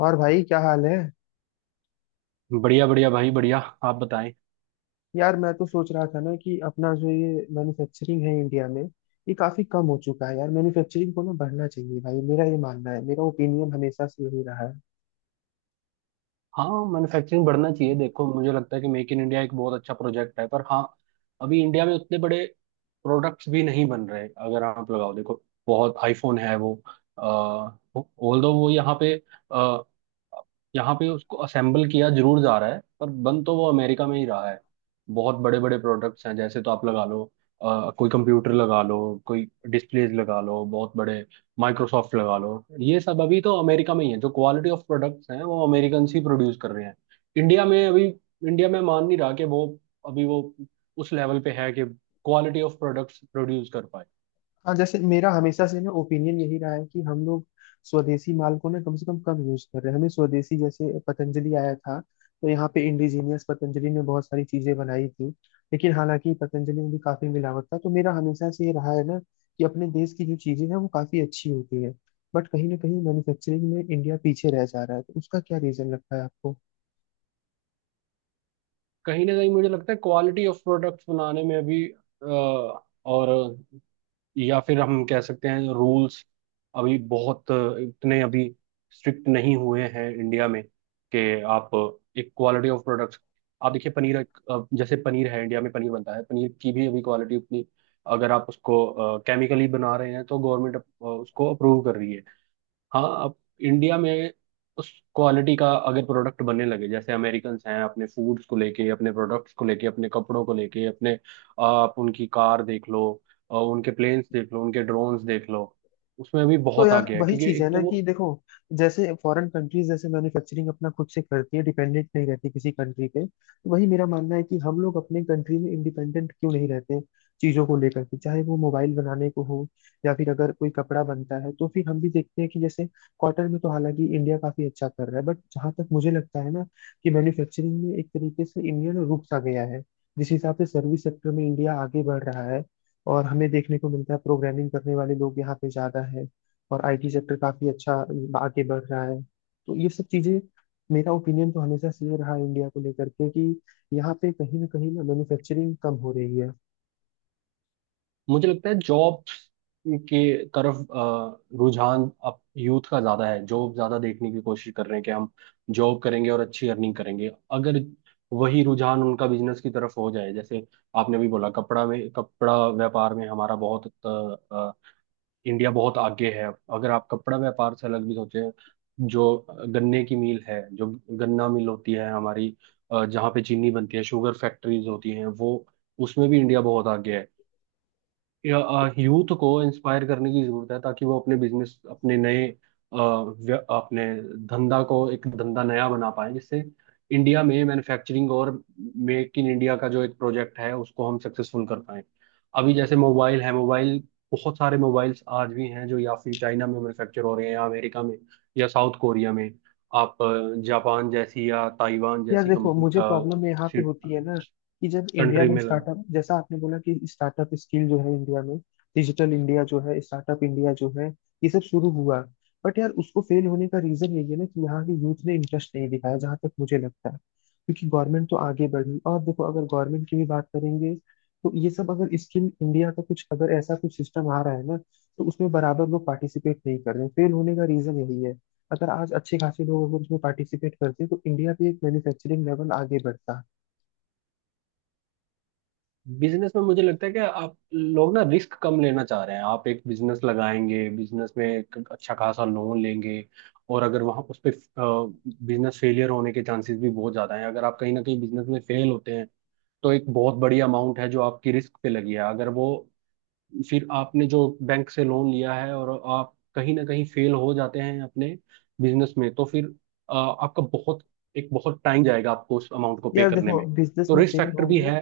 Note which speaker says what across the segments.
Speaker 1: और भाई क्या हाल है।
Speaker 2: बढ़िया बढ़िया भाई बढ़िया। आप बताएं।
Speaker 1: यार मैं तो सोच रहा था ना कि अपना जो ये मैन्युफैक्चरिंग है इंडिया में, ये काफी कम हो चुका है। यार मैन्युफैक्चरिंग को ना बढ़ना चाहिए भाई, मेरा ये मानना है, मेरा ओपिनियन हमेशा से यही रहा है।
Speaker 2: हाँ, मैन्युफैक्चरिंग बढ़ना चाहिए। देखो, मुझे लगता है कि मेक इन इंडिया एक बहुत अच्छा प्रोजेक्ट है, पर हाँ अभी इंडिया में उतने बड़े प्रोडक्ट्स भी नहीं बन रहे। अगर आप लगाओ, देखो बहुत आईफोन है। वो ऑल दो वो यहाँ पे अ, यहाँ पे उसको असेंबल किया जरूर जा रहा है, पर बन तो वो अमेरिका में ही रहा है। बहुत बड़े बड़े प्रोडक्ट्स हैं, जैसे तो आप लगा लो, कोई कंप्यूटर लगा लो, कोई डिस्प्लेज लगा लो। बहुत बड़े, माइक्रोसॉफ्ट लगा लो। ये सब अभी तो अमेरिका में ही है। जो क्वालिटी ऑफ प्रोडक्ट्स हैं वो अमेरिकन ही प्रोड्यूस कर रहे हैं। इंडिया में अभी, इंडिया में मान नहीं रहा कि वो अभी वो उस लेवल पे है कि क्वालिटी ऑफ प्रोडक्ट्स प्रोड्यूस कर पाए।
Speaker 1: हाँ, जैसे मेरा हमेशा से ना ओपिनियन यही रहा है कि हम लोग स्वदेशी माल को ना कम से कम कम यूज कर रहे हैं। हमें स्वदेशी जैसे पतंजलि आया था तो यहाँ पे इंडिजीनियस पतंजलि ने बहुत सारी चीजें बनाई थी, लेकिन हालांकि पतंजलि में भी काफी मिलावट था। तो मेरा हमेशा से ये रहा है ना कि अपने देश की जो चीजें हैं वो काफी अच्छी होती है। बट कहीं ना कहीं मैन्युफैक्चरिंग में इंडिया पीछे रह जा रहा है, तो उसका क्या रीजन लगता है आपको।
Speaker 2: कहीं ना कहीं मुझे लगता है क्वालिटी ऑफ प्रोडक्ट्स बनाने में अभी अ, और, या फिर हम कह सकते हैं रूल्स अभी बहुत, इतने अभी स्ट्रिक्ट नहीं हुए हैं इंडिया में कि आप एक क्वालिटी ऑफ प्रोडक्ट्स। आप देखिए पनीर, जैसे पनीर है, इंडिया में पनीर बनता है, पनीर की भी अभी क्वालिटी उतनी। अगर आप उसको केमिकली बना रहे हैं तो गवर्नमेंट उसको अप्रूव कर रही है। हाँ, अब इंडिया में उस क्वालिटी का अगर प्रोडक्ट बनने लगे, जैसे अमेरिकन्स हैं अपने फूड्स को लेके, अपने प्रोडक्ट्स को लेके, अपने कपड़ों को लेके, अपने, आप उनकी कार देख लो, उनके प्लेन्स देख लो, उनके ड्रोन्स देख लो। उसमें भी
Speaker 1: तो
Speaker 2: बहुत
Speaker 1: यार
Speaker 2: आगे है
Speaker 1: वही
Speaker 2: क्योंकि
Speaker 1: चीज है
Speaker 2: एक
Speaker 1: ना,
Speaker 2: तो
Speaker 1: कि
Speaker 2: वो।
Speaker 1: देखो जैसे फॉरेन कंट्रीज जैसे मैन्युफैक्चरिंग अपना खुद से करती है, डिपेंडेंट नहीं रहती किसी कंट्री पे, तो वही मेरा मानना है कि हम लोग अपने कंट्री में इंडिपेंडेंट क्यों नहीं रहते चीजों को लेकर के, चाहे वो मोबाइल बनाने को हो या फिर अगर कोई कपड़ा बनता है। तो फिर हम भी देखते हैं कि जैसे कॉटन में तो हालांकि इंडिया काफी अच्छा कर रहा है, बट जहां तक मुझे लगता है ना कि मैन्युफैक्चरिंग में एक तरीके से इंडिया ना रुक सा गया है। जिस हिसाब से सर्विस सेक्टर में इंडिया आगे बढ़ रहा है, और हमें देखने को मिलता है प्रोग्रामिंग करने वाले लोग यहाँ पे ज्यादा है, और आईटी सेक्टर काफी अच्छा आगे बढ़ रहा है। तो ये सब चीजें, मेरा ओपिनियन तो हमेशा से ये रहा इंडिया को लेकर के, कि यहाँ पे कहीं ना मैन्युफैक्चरिंग कम हो रही है।
Speaker 2: मुझे लगता है जॉब्स के तरफ रुझान अब यूथ का ज्यादा है। जॉब ज्यादा देखने की कोशिश कर रहे हैं कि हम जॉब करेंगे और अच्छी अर्निंग करेंगे। अगर वही रुझान उनका बिजनेस की तरफ हो जाए, जैसे आपने अभी बोला कपड़ा में, कपड़ा व्यापार में हमारा बहुत अ, इंडिया बहुत आगे है। अगर आप कपड़ा व्यापार से अलग भी सोचें, जो गन्ने की मिल है, जो गन्ना मिल होती है हमारी, जहाँ पे चीनी बनती है, शुगर फैक्ट्रीज होती हैं, वो उसमें भी इंडिया बहुत आगे है। या, यूथ को इंस्पायर करने की जरूरत है ताकि वो अपने बिजनेस, अपने नए अपने धंधा को, एक धंधा नया बना पाए, जिससे इंडिया में मैन्युफैक्चरिंग और मेक इन इंडिया का जो एक प्रोजेक्ट है उसको हम सक्सेसफुल कर पाए। अभी जैसे मोबाइल है, मोबाइल, बहुत सारे मोबाइल्स आज भी हैं जो या फिर चाइना में मैन्युफैक्चर हो रहे हैं, या अमेरिका में, या साउथ कोरिया में। आप जापान जैसी या ताइवान
Speaker 1: यार
Speaker 2: जैसी
Speaker 1: देखो,
Speaker 2: कंपनी,
Speaker 1: मुझे प्रॉब्लम यहाँ पे होती है ना कि जब इंडिया
Speaker 2: कंट्री
Speaker 1: में
Speaker 2: में।
Speaker 1: स्टार्टअप, जैसा आपने बोला कि स्टार्टअप स्किल जो है इंडिया में, डिजिटल इंडिया जो है, स्टार्टअप इंडिया जो है, ये सब शुरू हुआ। बट यार उसको फेल होने का रीजन यही है ना कि यहाँ के यूथ ने इंटरेस्ट नहीं दिखाया, जहां तक मुझे लगता है। क्योंकि गवर्नमेंट तो आगे बढ़ी, और देखो अगर गवर्नमेंट की भी बात करेंगे, तो ये सब अगर स्किल इंडिया का कुछ, अगर ऐसा कुछ सिस्टम आ रहा है ना, तो उसमें बराबर लोग पार्टिसिपेट नहीं कर रहे हैं। फेल होने का रीजन यही है। अगर आज अच्छे खासे लोग अगर उसमें पार्टिसिपेट करते तो इंडिया भी एक मैन्युफैक्चरिंग लेवल आगे बढ़ता।
Speaker 2: बिजनेस में मुझे लगता है कि आप लोग ना रिस्क कम लेना चाह रहे हैं। आप एक बिजनेस लगाएंगे, बिजनेस में एक अच्छा खासा लोन लेंगे, और अगर वहाँ उस पे बिजनेस फेलियर होने के चांसेस भी बहुत ज़्यादा हैं। अगर आप कहीं ना कहीं बिजनेस में फेल होते हैं, तो एक बहुत बड़ी अमाउंट है जो आपकी रिस्क पे लगी है। अगर वो, फिर आपने जो बैंक से लोन लिया है, और आप कहीं ना कहीं फेल हो जाते हैं अपने बिजनेस में, तो फिर आपका बहुत, एक बहुत टाइम जाएगा आपको उस अमाउंट को पे
Speaker 1: यार
Speaker 2: करने
Speaker 1: देखो
Speaker 2: में।
Speaker 1: बिजनेस
Speaker 2: तो
Speaker 1: में
Speaker 2: रिस्क
Speaker 1: फेल
Speaker 2: फैक्टर भी
Speaker 1: होंगे।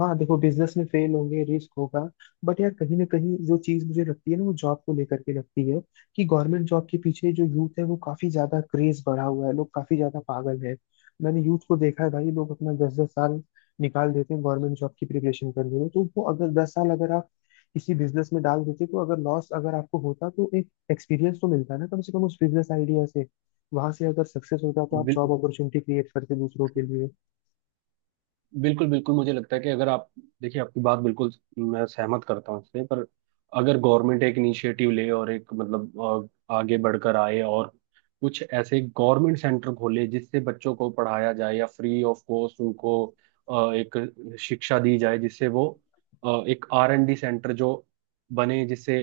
Speaker 1: हाँ देखो, बिजनेस में फेल होंगे, रिस्क होगा, बट यार कहीं ना कहीं जो चीज मुझे लगती है ना वो जॉब को लेकर के लगती है। कि गवर्नमेंट जॉब के पीछे जो यूथ है वो काफी ज्यादा क्रेज बढ़ा हुआ है, लोग काफी ज्यादा पागल है। मैंने यूथ को देखा है भाई, लोग अपना 10 साल निकाल देते हैं गवर्नमेंट जॉब की प्रिपरेशन करने में। तो वो अगर 10 साल अगर आप किसी बिजनेस में डाल देते, तो अगर लॉस अगर आपको होता तो एक एक्सपीरियंस तो मिलता ना कम से कम उस बिजनेस आइडिया से। वहां से अगर सक्सेस होता तो आप
Speaker 2: है।
Speaker 1: जॉब अपॉर्चुनिटी क्रिएट करते दूसरों के लिए।
Speaker 2: बिल्कुल बिल्कुल, मुझे लगता है कि अगर आप, देखिए आपकी बात बिल्कुल मैं सहमत करता हूँ इससे, पर अगर गवर्नमेंट एक इनिशिएटिव ले और एक मतलब आगे बढ़कर आए, और कुछ ऐसे गवर्नमेंट सेंटर खोले जिससे बच्चों को पढ़ाया जाए, या फ्री ऑफ कॉस्ट उनको एक शिक्षा दी जाए, जिससे वो एक R&D सेंटर जो बने, जिससे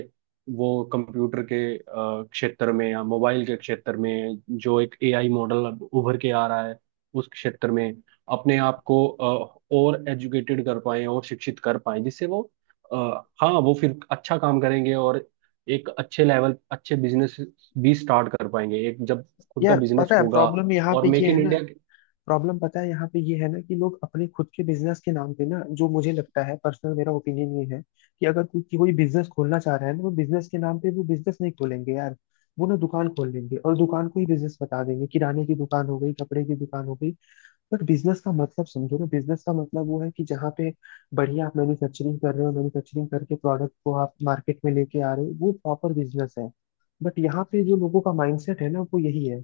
Speaker 2: वो कंप्यूटर के क्षेत्र में या मोबाइल के क्षेत्र में जो एक एआई मॉडल उभर के आ रहा है, उस क्षेत्र में अपने आप को और एजुकेटेड कर पाए और शिक्षित कर पाए, जिससे वो अ, हाँ वो फिर अच्छा काम करेंगे, और एक अच्छे लेवल, अच्छे बिजनेस भी स्टार्ट कर पाएंगे। एक जब खुद का
Speaker 1: यार
Speaker 2: बिजनेस
Speaker 1: पता है
Speaker 2: होगा,
Speaker 1: प्रॉब्लम यहाँ
Speaker 2: और
Speaker 1: पे ये
Speaker 2: मेक
Speaker 1: है
Speaker 2: इन
Speaker 1: ना,
Speaker 2: इंडिया।
Speaker 1: प्रॉब्लम पता है यहाँ पे ये है ना, कि लोग अपने खुद के बिजनेस के नाम पे ना, जो मुझे लगता है पर्सनल मेरा ओपिनियन ये है कि अगर कोई, कि कोई बिजनेस खोलना चाह रहा है ना, वो बिजनेस के नाम पे वो बिजनेस नहीं खोलेंगे यार। वो ना दुकान खोल लेंगे और दुकान को ही बिजनेस बता देंगे, किराने की दुकान हो गई, कपड़े की दुकान हो गई। बट बिजनेस का मतलब समझो ना, बिजनेस का मतलब वो है कि जहाँ पे बढ़िया आप मैन्युफैक्चरिंग कर रहे हो, मैन्युफैक्चरिंग करके प्रोडक्ट को आप मार्केट में लेके आ रहे हो, वो प्रॉपर बिजनेस है। बट यहाँ पे जो लोगों का माइंडसेट है ना वो यही है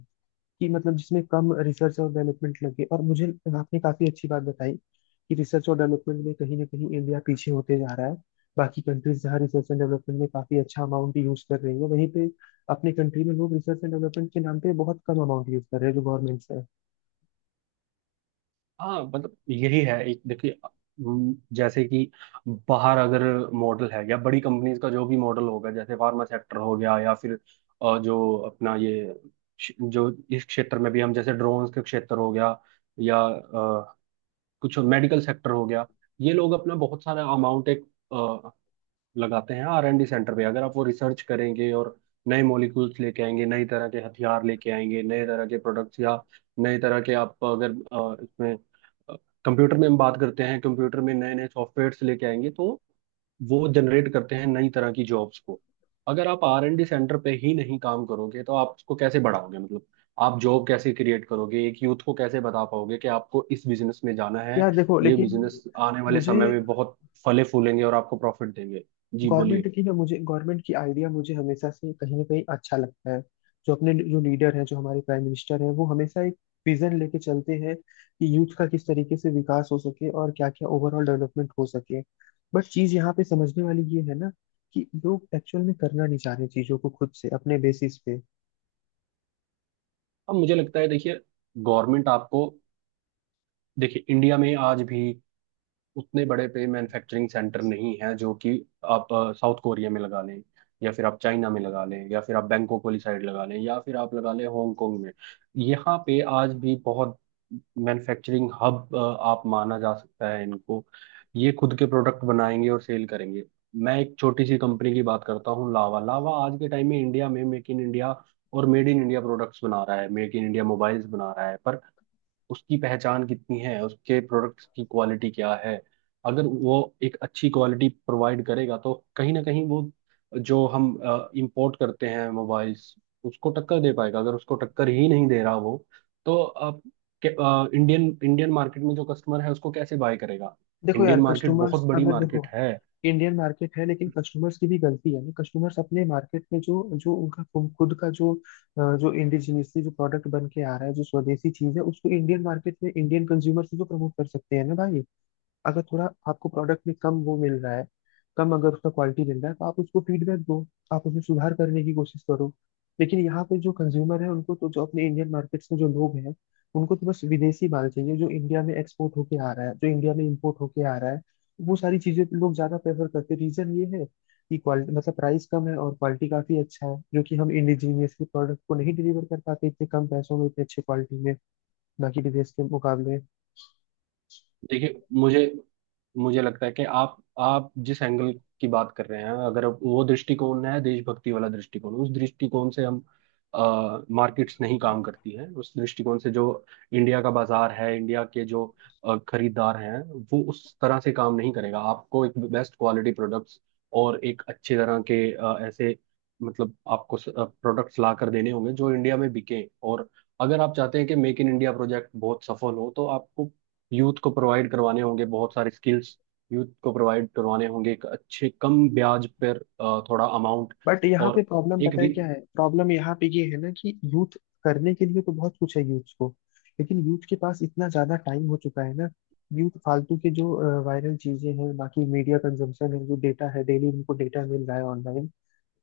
Speaker 1: कि मतलब जिसमें कम रिसर्च और डेवलपमेंट लगे। और मुझे, आपने काफी अच्छी बात बताई कि रिसर्च और डेवलपमेंट में कहीं ना कहीं इंडिया पीछे होते जा रहा है। बाकी कंट्रीज जहाँ रिसर्च एंड डेवलपमेंट में काफी अच्छा अमाउंट यूज कर रही है, वहीं पे अपने कंट्री में लोग रिसर्च एंड डेवलपमेंट के नाम पे बहुत कम अमाउंट यूज कर रहे हैं जो गवर्नमेंट से है।
Speaker 2: हाँ, मतलब यही है, एक देखिए जैसे कि बाहर अगर मॉडल है, या बड़ी कंपनीज का जो भी मॉडल होगा, जैसे फार्मा सेक्टर हो गया, या फिर जो अपना ये जो इस क्षेत्र में भी हम, जैसे ड्रोन्स के क्षेत्र हो गया, या कुछ मेडिकल सेक्टर हो गया, ये लोग अपना बहुत सारा अमाउंट एक अ, लगाते हैं R&D सेंटर पे। अगर आप वो रिसर्च करेंगे और नए मॉलिक्यूल्स लेके आएंगे, नई तरह के हथियार लेके आएंगे, नए तरह के प्रोडक्ट्स, या नए तरह के आप अगर इसमें कंप्यूटर में हम बात करते हैं, कंप्यूटर में नए नए सॉफ्टवेयर्स लेके आएंगे, तो वो जनरेट करते हैं नई तरह की जॉब्स को। अगर आप R&D सेंटर पे ही नहीं काम करोगे, तो आप उसको कैसे बढ़ाओगे? मतलब आप जॉब कैसे क्रिएट करोगे? एक यूथ को कैसे बता पाओगे कि आपको इस बिजनेस में जाना है,
Speaker 1: यार देखो
Speaker 2: ये
Speaker 1: लेकिन
Speaker 2: बिजनेस आने वाले
Speaker 1: मुझे
Speaker 2: समय में बहुत फले फूलेंगे और आपको प्रॉफिट देंगे। जी
Speaker 1: गवर्नमेंट
Speaker 2: बोलिए।
Speaker 1: की ना मुझे गवर्नमेंट की आइडिया मुझे हमेशा से कहीं ना कहीं अच्छा लगता है। जो अपने जो लीडर हैं, जो हमारे प्राइम मिनिस्टर हैं, वो हमेशा एक विजन लेके चलते हैं कि यूथ का किस तरीके से विकास हो सके और क्या क्या ओवरऑल डेवलपमेंट हो सके। बट चीज यहाँ पे समझने वाली ये है ना कि लोग एक्चुअल में करना नहीं चाह रहे चीजों को खुद से अपने बेसिस पे।
Speaker 2: अब मुझे लगता है, देखिए गवर्नमेंट आपको, देखिए इंडिया में आज भी उतने बड़े पे मैन्युफैक्चरिंग सेंटर नहीं है जो कि आप साउथ कोरिया में लगा लें, या फिर आप चाइना में लगा लें, या फिर आप बैंकॉक वाली साइड लगा लें, या फिर आप लगा लें हांगकांग में। यहाँ पे आज भी बहुत मैन्युफैक्चरिंग हब आप माना जा सकता है इनको। ये खुद के प्रोडक्ट बनाएंगे और सेल करेंगे। मैं एक छोटी सी कंपनी की बात करता हूँ, लावा। लावा आज के टाइम में इंडिया में मेक इन इंडिया और मेड इन इंडिया प्रोडक्ट्स बना रहा है, मेक इन इंडिया मोबाइल्स बना रहा है, पर उसकी पहचान कितनी है? उसके प्रोडक्ट्स की क्वालिटी क्या है? अगर वो एक अच्छी क्वालिटी प्रोवाइड करेगा, तो कहीं ना कहीं वो जो हम इंपोर्ट करते हैं मोबाइल्स उसको टक्कर दे पाएगा। अगर उसको टक्कर ही नहीं दे रहा वो, तो आप इंडियन, इंडियन मार्केट में जो कस्टमर है उसको कैसे बाय करेगा?
Speaker 1: देखो यार,
Speaker 2: इंडियन मार्केट बहुत
Speaker 1: कस्टमर्स
Speaker 2: बड़ी
Speaker 1: अगर
Speaker 2: मार्केट
Speaker 1: देखो,
Speaker 2: है।
Speaker 1: इंडियन मार्केट है लेकिन कस्टमर्स की भी गलती है ना। कस्टमर्स अपने मार्केट में जो जो उनका खुद का जो जो इंडिजिनियसली जो प्रोडक्ट बन के आ रहा है, जो स्वदेशी चीज है, उसको इंडियन मार्केट में इंडियन कंज्यूमर से जो प्रमोट कर सकते हैं ना भाई। अगर थोड़ा आपको प्रोडक्ट में कम वो मिल रहा है, कम अगर उसका क्वालिटी मिल रहा है, तो आप उसको फीडबैक दो, आप उसमें सुधार करने की कोशिश करो। लेकिन यहाँ पे जो कंज्यूमर है उनको तो, जो अपने इंडियन मार्केट्स में जो लोग हैं, उनको तो बस विदेशी माल चाहिए, जो इंडिया में एक्सपोर्ट होके आ रहा है, जो इंडिया में इम्पोर्ट होके आ रहा है, वो सारी चीजें लोग ज्यादा प्रेफर करते हैं। रीजन ये है कि क्वालिटी, मतलब प्राइस कम है और क्वालिटी काफी अच्छा है, जो कि हम इंडिजीनियस के प्रोडक्ट को नहीं डिलीवर कर पाते इतने कम पैसों में, इतने अच्छे क्वालिटी में, बाकी विदेश के मुकाबले।
Speaker 2: देखिए मुझे मुझे लगता है कि आप जिस एंगल की बात कर रहे हैं, अगर वो दृष्टिकोण है देशभक्ति वाला दृष्टिकोण, उस दृष्टिकोण से हम, मार्केट्स नहीं काम करती हैं उस दृष्टिकोण से। जो इंडिया का बाजार है, इंडिया के जो खरीदार हैं, वो उस तरह से काम नहीं करेगा। आपको एक बेस्ट क्वालिटी प्रोडक्ट्स और एक अच्छे तरह के ऐसे, मतलब आपको प्रोडक्ट्स ला कर देने होंगे जो इंडिया में बिके। और अगर आप चाहते हैं कि मेक इन इंडिया प्रोजेक्ट बहुत सफल हो, तो आपको यूथ को प्रोवाइड करवाने होंगे बहुत सारे स्किल्स। यूथ को प्रोवाइड करवाने होंगे एक अच्छे कम ब्याज पर थोड़ा अमाउंट,
Speaker 1: बट यहाँ पे
Speaker 2: और
Speaker 1: प्रॉब्लम
Speaker 2: एक
Speaker 1: पता है
Speaker 2: रि-।
Speaker 1: क्या है, प्रॉब्लम यहाँ पे ये है ना कि यूथ करने के लिए तो बहुत कुछ है यूथ को, लेकिन यूथ के पास इतना ज्यादा टाइम हो चुका है ना। यूथ फालतू के जो वायरल चीजें हैं, बाकी मीडिया कंजम्पशन है, जो डेटा है डेली उनको डेटा मिल रहा है ऑनलाइन,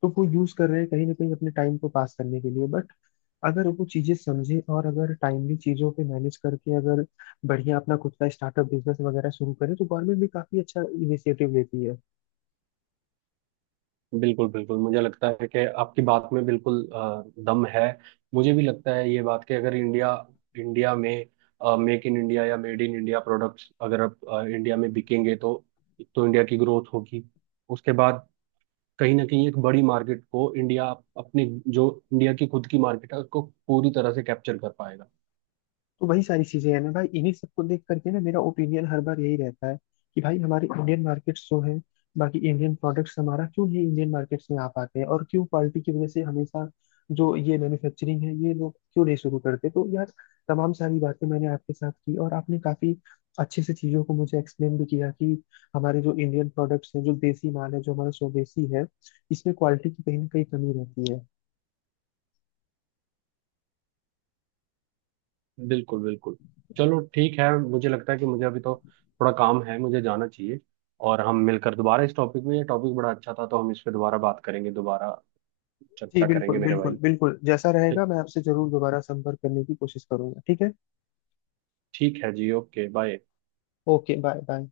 Speaker 1: तो वो यूज कर रहे हैं कहीं ना कहीं अपने टाइम को पास करने के लिए। बट अगर वो चीजें समझे और अगर टाइमली चीजों पे मैनेज करके अगर बढ़िया अपना खुद का स्टार्टअप बिजनेस वगैरह शुरू करे, तो गवर्नमेंट भी काफी अच्छा इनिशिएटिव लेती है।
Speaker 2: बिल्कुल बिल्कुल, मुझे लगता है कि आपकी बात में बिल्कुल दम है। मुझे भी लगता है ये बात, कि अगर इंडिया, इंडिया में मेक इन इंडिया या मेड इन इंडिया प्रोडक्ट्स अगर आप इंडिया में बिकेंगे, तो इंडिया की ग्रोथ होगी। उसके बाद कहीं ना कहीं एक बड़ी मार्केट को इंडिया अपने, जो इंडिया की खुद की मार्केट है उसको पूरी तरह से कैप्चर कर पाएगा।
Speaker 1: तो वही सारी चीजें हैं ना भाई, इन्हीं सबको देख करके ना मेरा ओपिनियन हर बार यही रहता है कि भाई हमारे इंडियन मार्केट्स जो है, बाकी इंडियन प्रोडक्ट्स हमारा क्यों नहीं इंडियन मार्केट्स में आ पाते हैं, और क्यों क्वालिटी की वजह से हमेशा जो ये मैन्युफैक्चरिंग है ये लोग क्यों नहीं शुरू करते। तो यार तमाम सारी बातें मैंने आपके साथ की, और आपने काफी अच्छे से चीजों को मुझे एक्सप्लेन भी किया कि हमारे जो इंडियन प्रोडक्ट्स हैं, जो देसी माल है, जो हमारा स्वदेशी है, इसमें क्वालिटी की कहीं ना कहीं कमी रहती है।
Speaker 2: बिल्कुल बिल्कुल। चलो ठीक है, मुझे लगता है कि मुझे अभी तो थोड़ा काम है, मुझे जाना चाहिए। और हम मिलकर दोबारा इस टॉपिक में, ये टॉपिक बड़ा अच्छा था, तो हम इस पे दोबारा बात करेंगे, दोबारा
Speaker 1: जी
Speaker 2: चर्चा करेंगे
Speaker 1: बिल्कुल,
Speaker 2: मेरे भाई।
Speaker 1: बिल्कुल, बिल्कुल जैसा
Speaker 2: ठीक।
Speaker 1: रहेगा मैं आपसे जरूर दोबारा संपर्क करने की कोशिश करूंगा, ठीक है।
Speaker 2: ठीक है जी, okay bye.
Speaker 1: Okay, bye bye.